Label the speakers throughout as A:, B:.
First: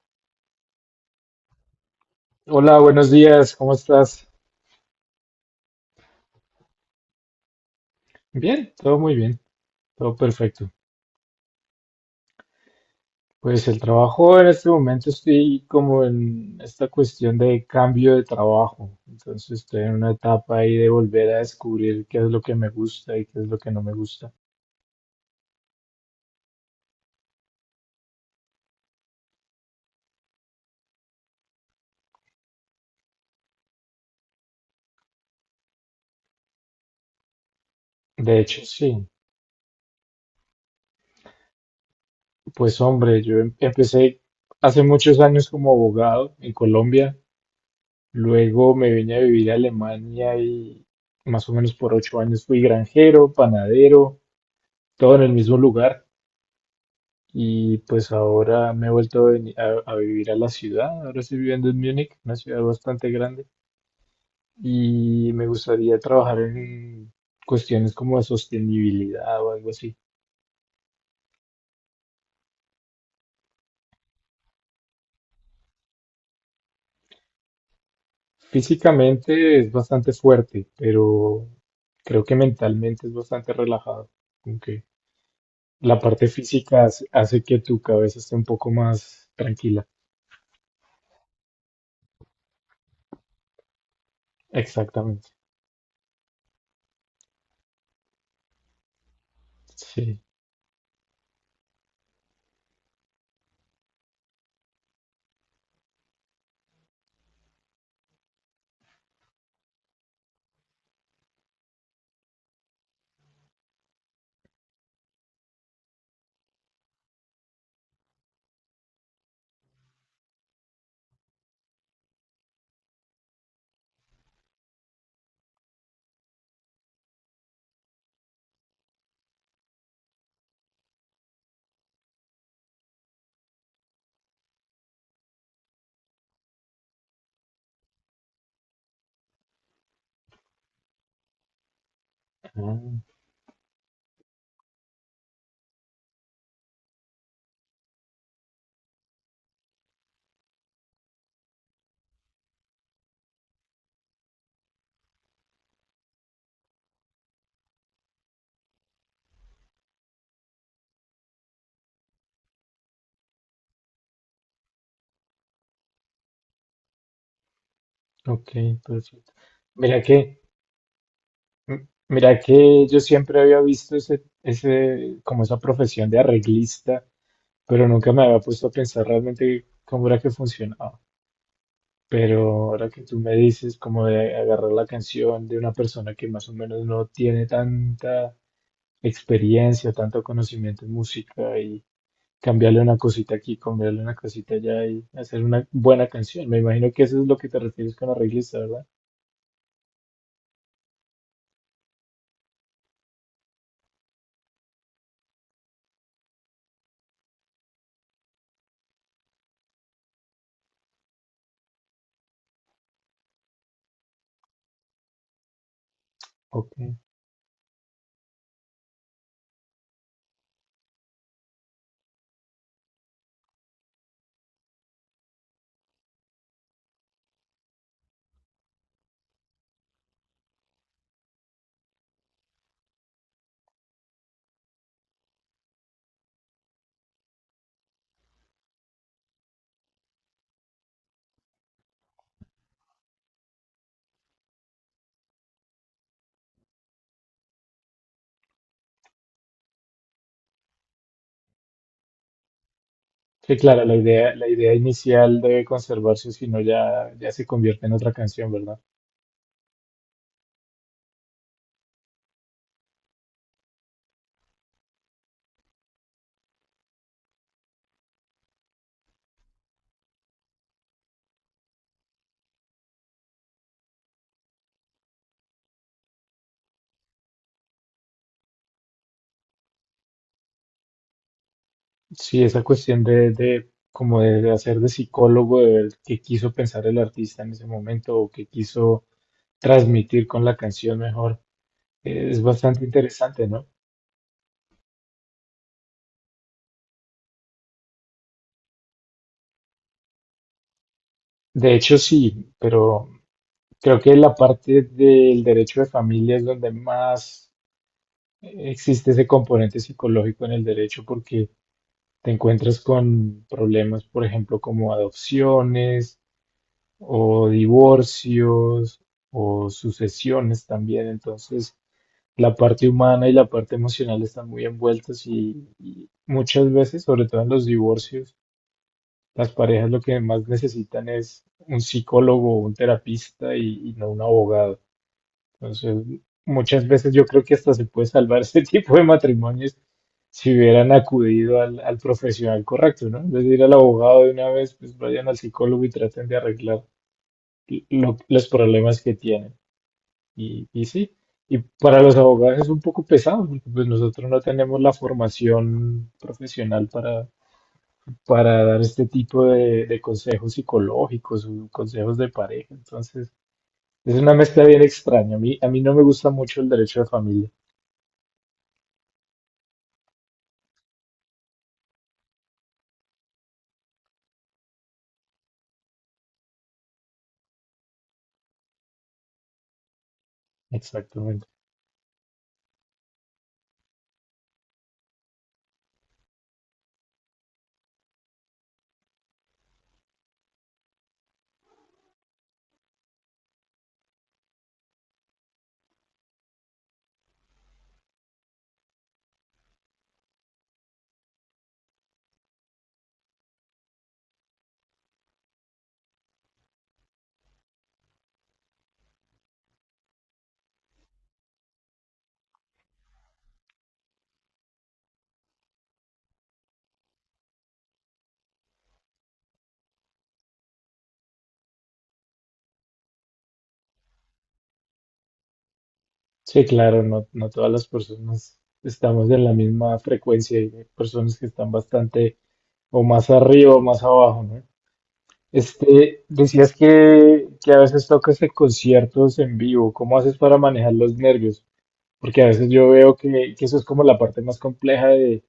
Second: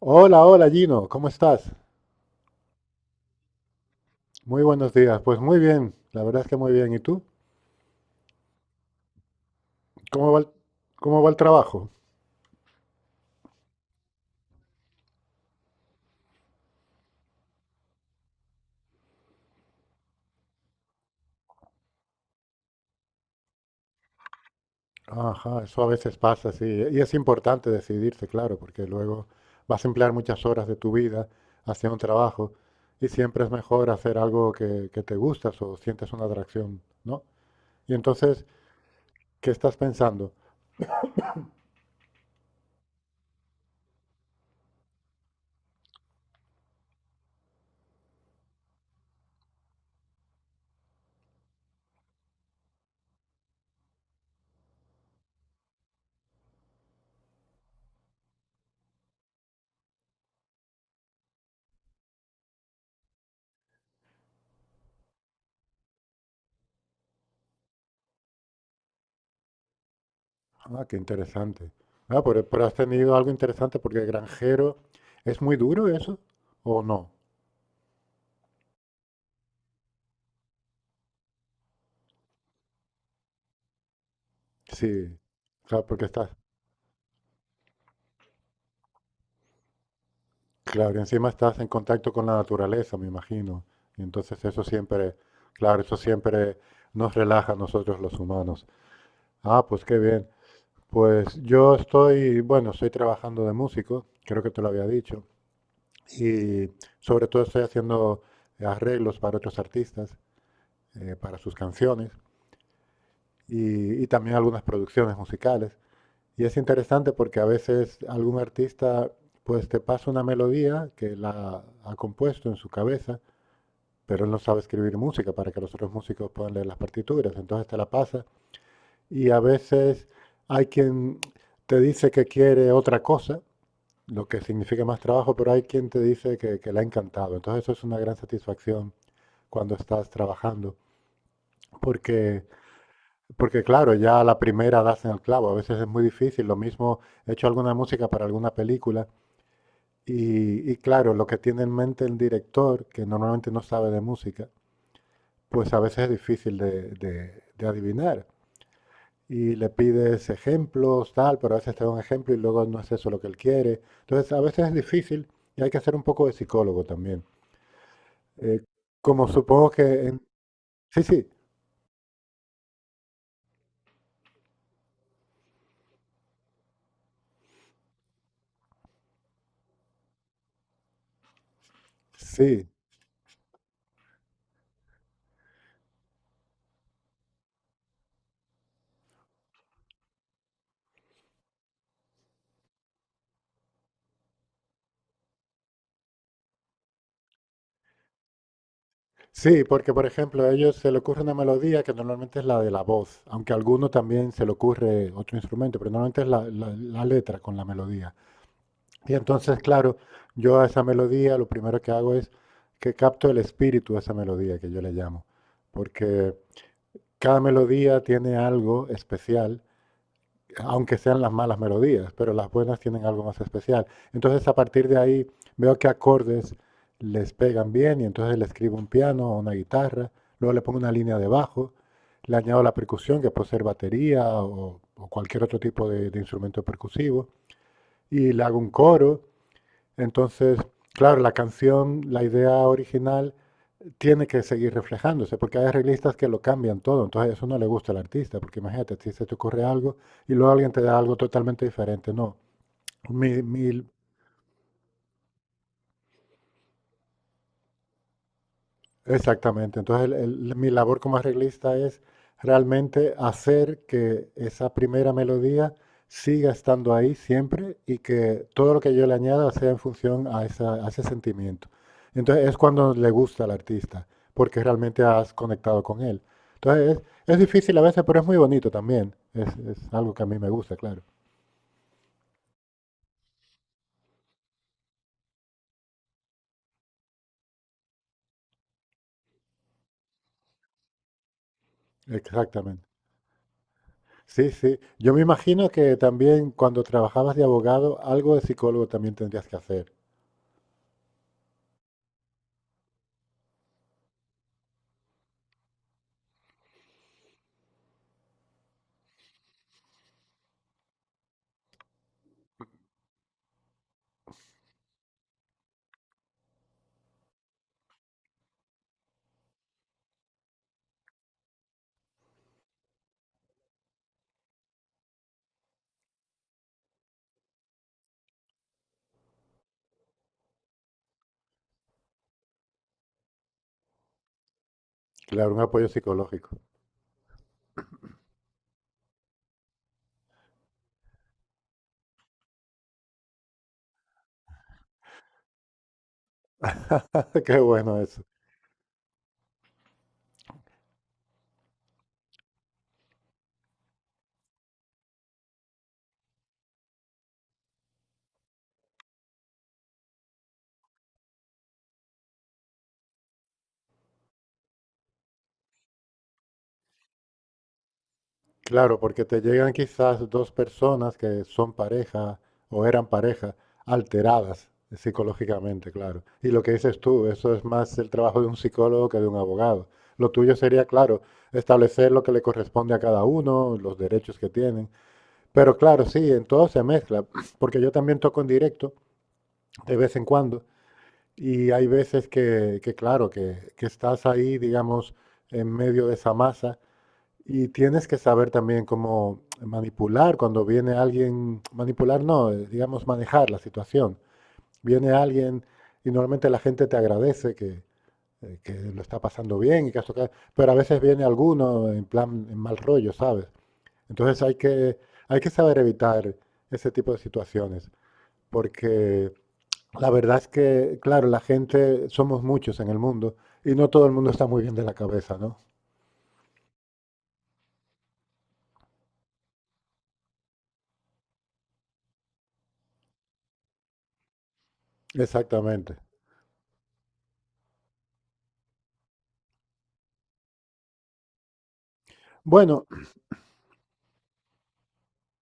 A: Hola, hola Gino, ¿cómo estás?
B: Hola, buenos días, ¿cómo estás?
A: Muy buenos días. Pues muy bien, la verdad es que muy bien. ¿Y tú?
B: Bien, todo muy bien, todo
A: ¿Cómo va el,
B: perfecto.
A: ¿Cómo va el trabajo?
B: Pues el trabajo en este momento estoy como en esta cuestión de cambio de trabajo, entonces estoy en una etapa ahí de volver a descubrir qué es lo que me gusta y qué es lo que no me gusta.
A: Ajá, eso a veces pasa, sí. Y es importante decidirse, claro, porque luego vas a emplear muchas horas de tu vida hacia un trabajo y siempre es mejor hacer algo que te gustas o sientes una atracción, ¿no? Y
B: De
A: entonces,
B: hecho, sí,
A: ¿qué estás pensando?
B: pues hombre, yo empecé hace muchos años como abogado en Colombia, luego me vine a vivir a Alemania y más o menos por 8 años fui granjero, panadero, todo en el mismo lugar. Y pues ahora me he vuelto a vivir a la ciudad. Ahora estoy viviendo en Múnich, una ciudad bastante grande. Y me gustaría trabajar en cuestiones como de sostenibilidad o algo así.
A: Ah, qué interesante. Ah, pero has tenido algo interesante porque granjero, ¿es muy duro eso o no?
B: Físicamente es bastante fuerte, pero creo que mentalmente es bastante relajado. Como que
A: Sí, claro,
B: la
A: porque
B: parte
A: estás,
B: física hace que tu cabeza esté un poco más tranquila.
A: claro, y encima estás en contacto con la naturaleza, me imagino. Y entonces eso siempre,
B: Exactamente.
A: claro, eso siempre nos relaja a nosotros los humanos. Ah, pues qué
B: Sí.
A: bien. Pues yo estoy, bueno, estoy trabajando de músico, creo que te lo había dicho, y sobre todo estoy haciendo arreglos para otros artistas, para sus canciones y también algunas producciones musicales. Y es interesante porque a veces algún artista pues te pasa una melodía que la ha compuesto en su cabeza, pero él no sabe escribir música para que los otros músicos puedan leer las partituras, entonces te la pasa. Y a veces hay quien te dice que quiere otra cosa, lo que significa más trabajo, pero hay quien te dice que le ha encantado. Entonces eso es una gran satisfacción cuando estás trabajando. Porque,
B: Ah,
A: porque claro, ya a la primera das en el clavo, a veces es muy difícil. Lo mismo, he hecho alguna música para alguna película. Y claro, lo que tiene en mente el director, que normalmente no sabe de música, pues a veces es difícil de adivinar. Y le pides ejemplos, tal, pero a veces te da un ejemplo y luego no es eso lo que él quiere. Entonces, a veces es difícil y hay que hacer un poco de psicólogo también.
B: ok,
A: Eh, como
B: perfecto.
A: supongo que...
B: Mira
A: en-
B: que...
A: Sí,
B: Mira que yo siempre había visto ese, como esa profesión de arreglista, pero nunca me había puesto a pensar realmente cómo era que funcionaba. Pero
A: sí,
B: ahora que tú me dices como de agarrar la canción de una persona que más o menos no tiene tanta experiencia, tanto conocimiento en música y cambiarle una cosita aquí, cambiarle una cosita allá y hacer una buena canción. Me imagino que eso es lo que te refieres con arreglista, ¿verdad?
A: sí, porque por ejemplo a ellos se le ocurre una melodía que normalmente es la de la voz, aunque a alguno también se le ocurre otro instrumento, pero normalmente es la letra con la melodía. Y entonces, claro, yo a esa melodía lo primero que hago es que capto el espíritu de esa melodía, que yo le llamo, porque
B: Ok.
A: cada melodía tiene algo especial, aunque sean las malas melodías, pero las buenas tienen algo más especial. Entonces, a partir de ahí, veo qué acordes les pegan bien y entonces le escribo un piano o una guitarra, luego le pongo una línea de bajo, le añado la percusión, que puede ser batería o cualquier otro tipo de instrumento percusivo, y le hago un coro. Entonces, claro, la canción, la idea original tiene que seguir reflejándose, porque hay arreglistas que lo cambian todo, entonces eso no le gusta al artista, porque imagínate, si se te ocurre algo y luego alguien te da algo totalmente diferente, no. Mi,
B: Sí,
A: mi
B: claro, la idea inicial debe conservarse, si no ya, ya se convierte en otra canción, ¿verdad?
A: Exactamente. Entonces, mi labor como arreglista es realmente hacer que esa primera melodía siga estando ahí siempre y que todo lo que yo le añada sea en función a, a ese sentimiento. Entonces, es cuando le gusta al artista, porque realmente has conectado con él. Entonces, es difícil a veces, pero es muy bonito también. Es algo que a mí me gusta, claro.
B: Sí, esa cuestión de como de hacer de psicólogo, de ver qué quiso pensar el artista en ese momento o qué quiso transmitir con la canción mejor, es
A: Exactamente.
B: bastante interesante, ¿no?
A: Sí, sí. Yo me imagino que también cuando trabajabas de abogado, algo de psicólogo también tendrías que hacer.
B: De hecho, sí, pero creo que la parte del derecho de familia es donde más existe ese componente psicológico en el derecho, porque te encuentras con problemas, por ejemplo, como adopciones o divorcios o sucesiones también. Entonces, la parte humana y la parte emocional están muy envueltas y muchas veces, sobre todo en los divorcios, las parejas lo que más necesitan es un psicólogo o un terapista y no un abogado.
A: Claro, un apoyo
B: Entonces,
A: psicológico.
B: muchas veces yo creo que hasta se puede salvar este tipo de matrimonios si hubieran acudido al, al profesional correcto, ¿no? En vez de ir al abogado de una vez, pues vayan al psicólogo y traten de arreglar
A: Qué bueno eso.
B: los problemas que tienen. Y sí, y para los abogados es un poco pesado, porque pues nosotros no tenemos la formación profesional para, dar este tipo de consejos psicológicos o consejos de pareja. Entonces, es una mezcla bien extraña. A mí no me gusta mucho el derecho de familia.
A: Claro, porque te llegan quizás dos personas que son pareja o eran pareja, alteradas psicológicamente, claro. Y lo que dices tú, eso es más el trabajo de un psicólogo que de un abogado. Lo tuyo sería, claro,
B: Exactamente.
A: establecer lo que le corresponde a cada uno, los derechos que tienen. Pero claro, sí, en todo se mezcla, porque yo también toco en directo de vez en cuando y hay veces que claro, que estás ahí, digamos, en medio de esa masa. Y tienes que saber también cómo manipular cuando viene alguien, manipular no, digamos manejar la situación. Viene alguien y normalmente la gente te agradece que lo está pasando bien y que has tocado, pero a veces viene alguno en plan en mal rollo, ¿sabes? Entonces hay que saber evitar ese tipo de situaciones, porque la verdad es que, claro, la gente, somos muchos en el mundo y no todo el mundo está muy bien de la cabeza, ¿no?
B: Sí, claro, no, no todas las personas estamos en la misma frecuencia y hay personas que están bastante o más arriba o más abajo, ¿no?
A: Exactamente.
B: Este, decías que a veces tocas en conciertos en vivo. ¿Cómo haces para manejar los nervios? Porque a veces
A: Bueno,
B: yo veo que eso es como la parte más compleja de,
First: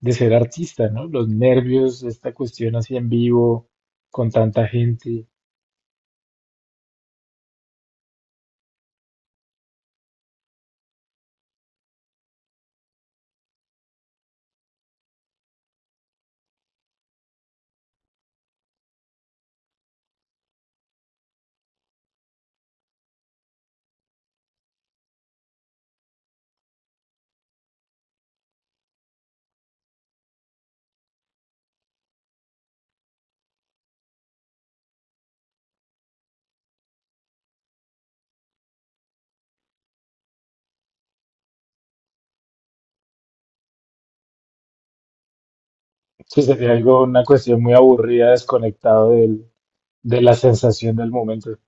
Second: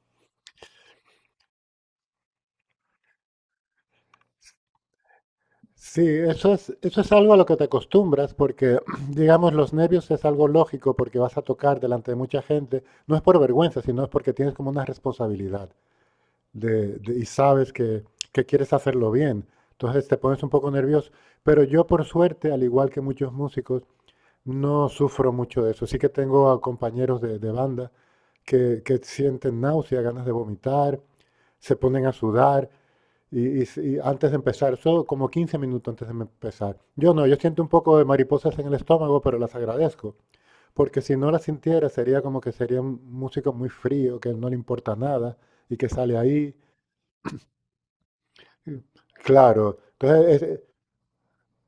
B: de ser artista, ¿no? Los nervios, esta cuestión así en vivo, con tanta gente.
A: sí, eso es algo a lo que te acostumbras, porque, digamos, los nervios es algo lógico porque vas a tocar delante de mucha gente. No es por vergüenza, sino es porque tienes como una responsabilidad y sabes que quieres hacerlo bien. Entonces te pones un poco nervioso. Pero yo, por suerte, al igual que muchos músicos, no sufro mucho de eso. Sí que tengo a compañeros de banda que sienten náusea, ganas de vomitar, se ponen a sudar. Antes de empezar, eso como 15 minutos antes de empezar. Yo no, yo siento un poco de mariposas en el estómago, pero las agradezco. Porque si no las sintiera, sería como que sería un músico muy frío, que no le importa nada y que sale
B: Sí,
A: ahí.
B: sería algo, una cuestión muy aburrida, desconectado del,
A: Claro.
B: de la sensación del momento.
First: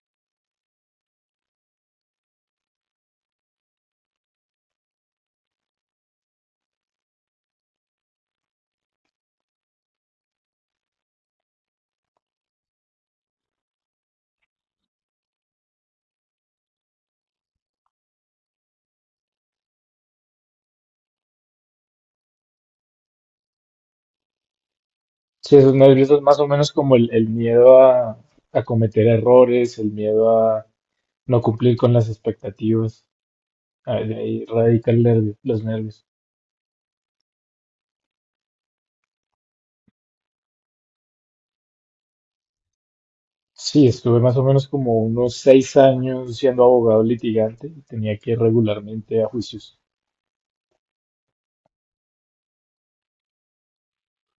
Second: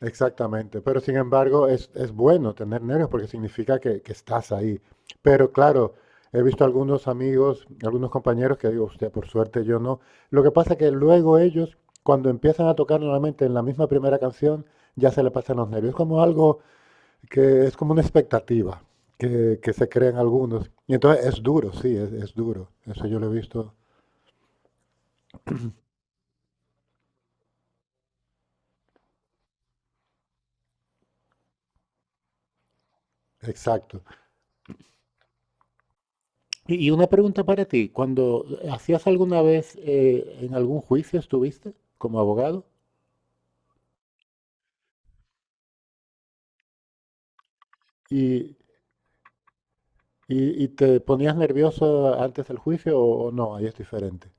A: Exactamente, pero sin embargo es bueno tener nervios porque significa que estás ahí. Pero claro, he visto algunos amigos, algunos compañeros que digo, usted, por suerte yo no. Lo que pasa es que luego ellos, cuando empiezan a tocar nuevamente en la misma primera canción, ya se le pasan los nervios. Es como algo que es como una expectativa que se crean algunos. Y entonces es duro, sí, es duro. Eso yo lo he visto.
B: Sí, esos nervios es más o menos como el miedo a cometer errores, el miedo a no cumplir con las expectativas. Ah,
A: Exacto.
B: de ahí radica el nervio, los nervios.
A: Y una pregunta para ti, cuando hacías alguna vez en algún juicio estuviste como abogado
B: Sí, estuve más o menos como unos 6 años siendo abogado litigante y tenía que ir
A: y,
B: regularmente a juicios.
A: y te ponías nervioso antes del juicio o no, ahí es diferente.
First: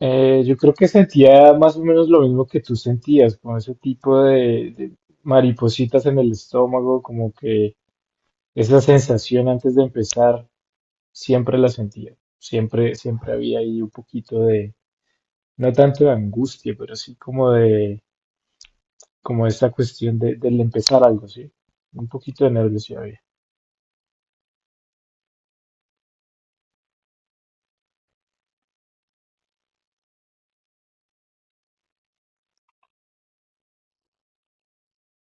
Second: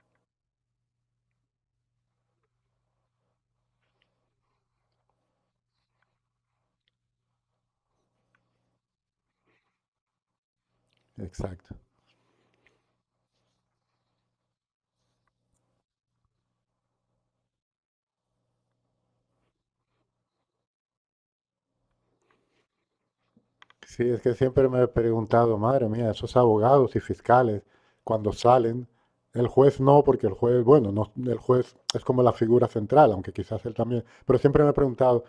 B: Yo creo que sentía más o menos lo mismo que tú sentías, con ese tipo de maripositas en el estómago, como que esa sensación antes de empezar. Siempre la
A: Exacto.
B: sentía. Siempre, siempre había ahí un poquito de, no tanto de angustia, pero sí como de, como esta cuestión de, del empezar algo, ¿sí? Un poquito de nervios sí había.
A: Sí, es que siempre me he preguntado, madre mía, esos abogados y fiscales, cuando salen, el juez no, porque el juez, bueno, no, el juez es como la figura central, aunque quizás él también, pero siempre me he preguntado,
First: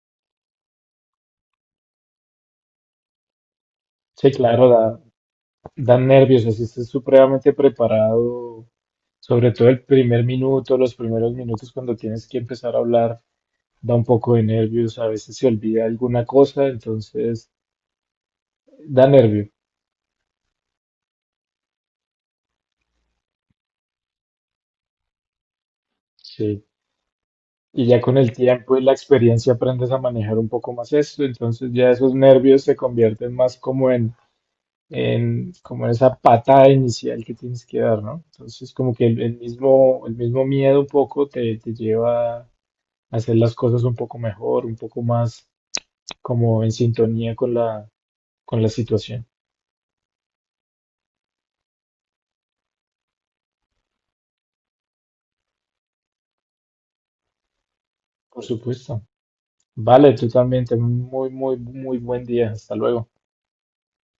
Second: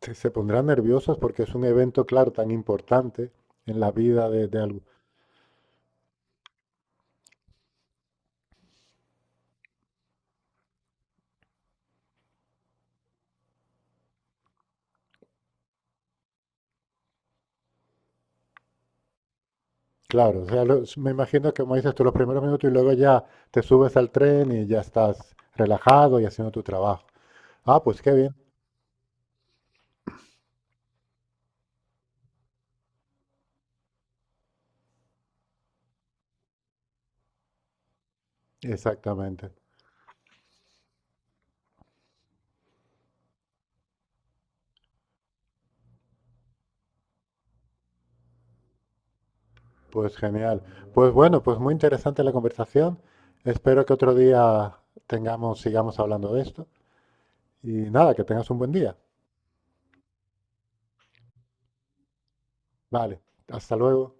A: ¿se pondrán nerviosos porque es un evento, claro, tan importante en la vida
B: Sí,
A: de
B: claro,
A: algo?
B: da, dan nervios, así estás supremamente preparado, sobre todo el primer minuto, los primeros minutos cuando tienes que empezar a hablar, da un poco de nervios, a veces se olvida alguna cosa, entonces da nervio,
A: Claro, o sea, los, me imagino que como dices tú, los primeros minutos y luego ya te subes al tren y ya estás relajado y haciendo tu
B: sí.
A: trabajo. Ah,
B: Y ya
A: pues qué
B: con el
A: bien,
B: tiempo y la experiencia aprendes a manejar un poco más esto, entonces ya esos nervios se convierten más como en, como en esa patada inicial que tienes que dar, ¿no? Entonces como que el, el
A: exactamente.
B: mismo, el mismo miedo un poco te, lleva a hacer las cosas un poco mejor, un poco más como en sintonía con la situación,
A: Pues genial. Pues bueno, pues muy interesante la conversación. Espero que otro día tengamos, sigamos hablando de esto. Y nada, que
B: por
A: tengas un buen día.
B: supuesto. Vale, tú también, ten un muy, muy, muy buen día. Hasta luego.
A: Vale, hasta luego.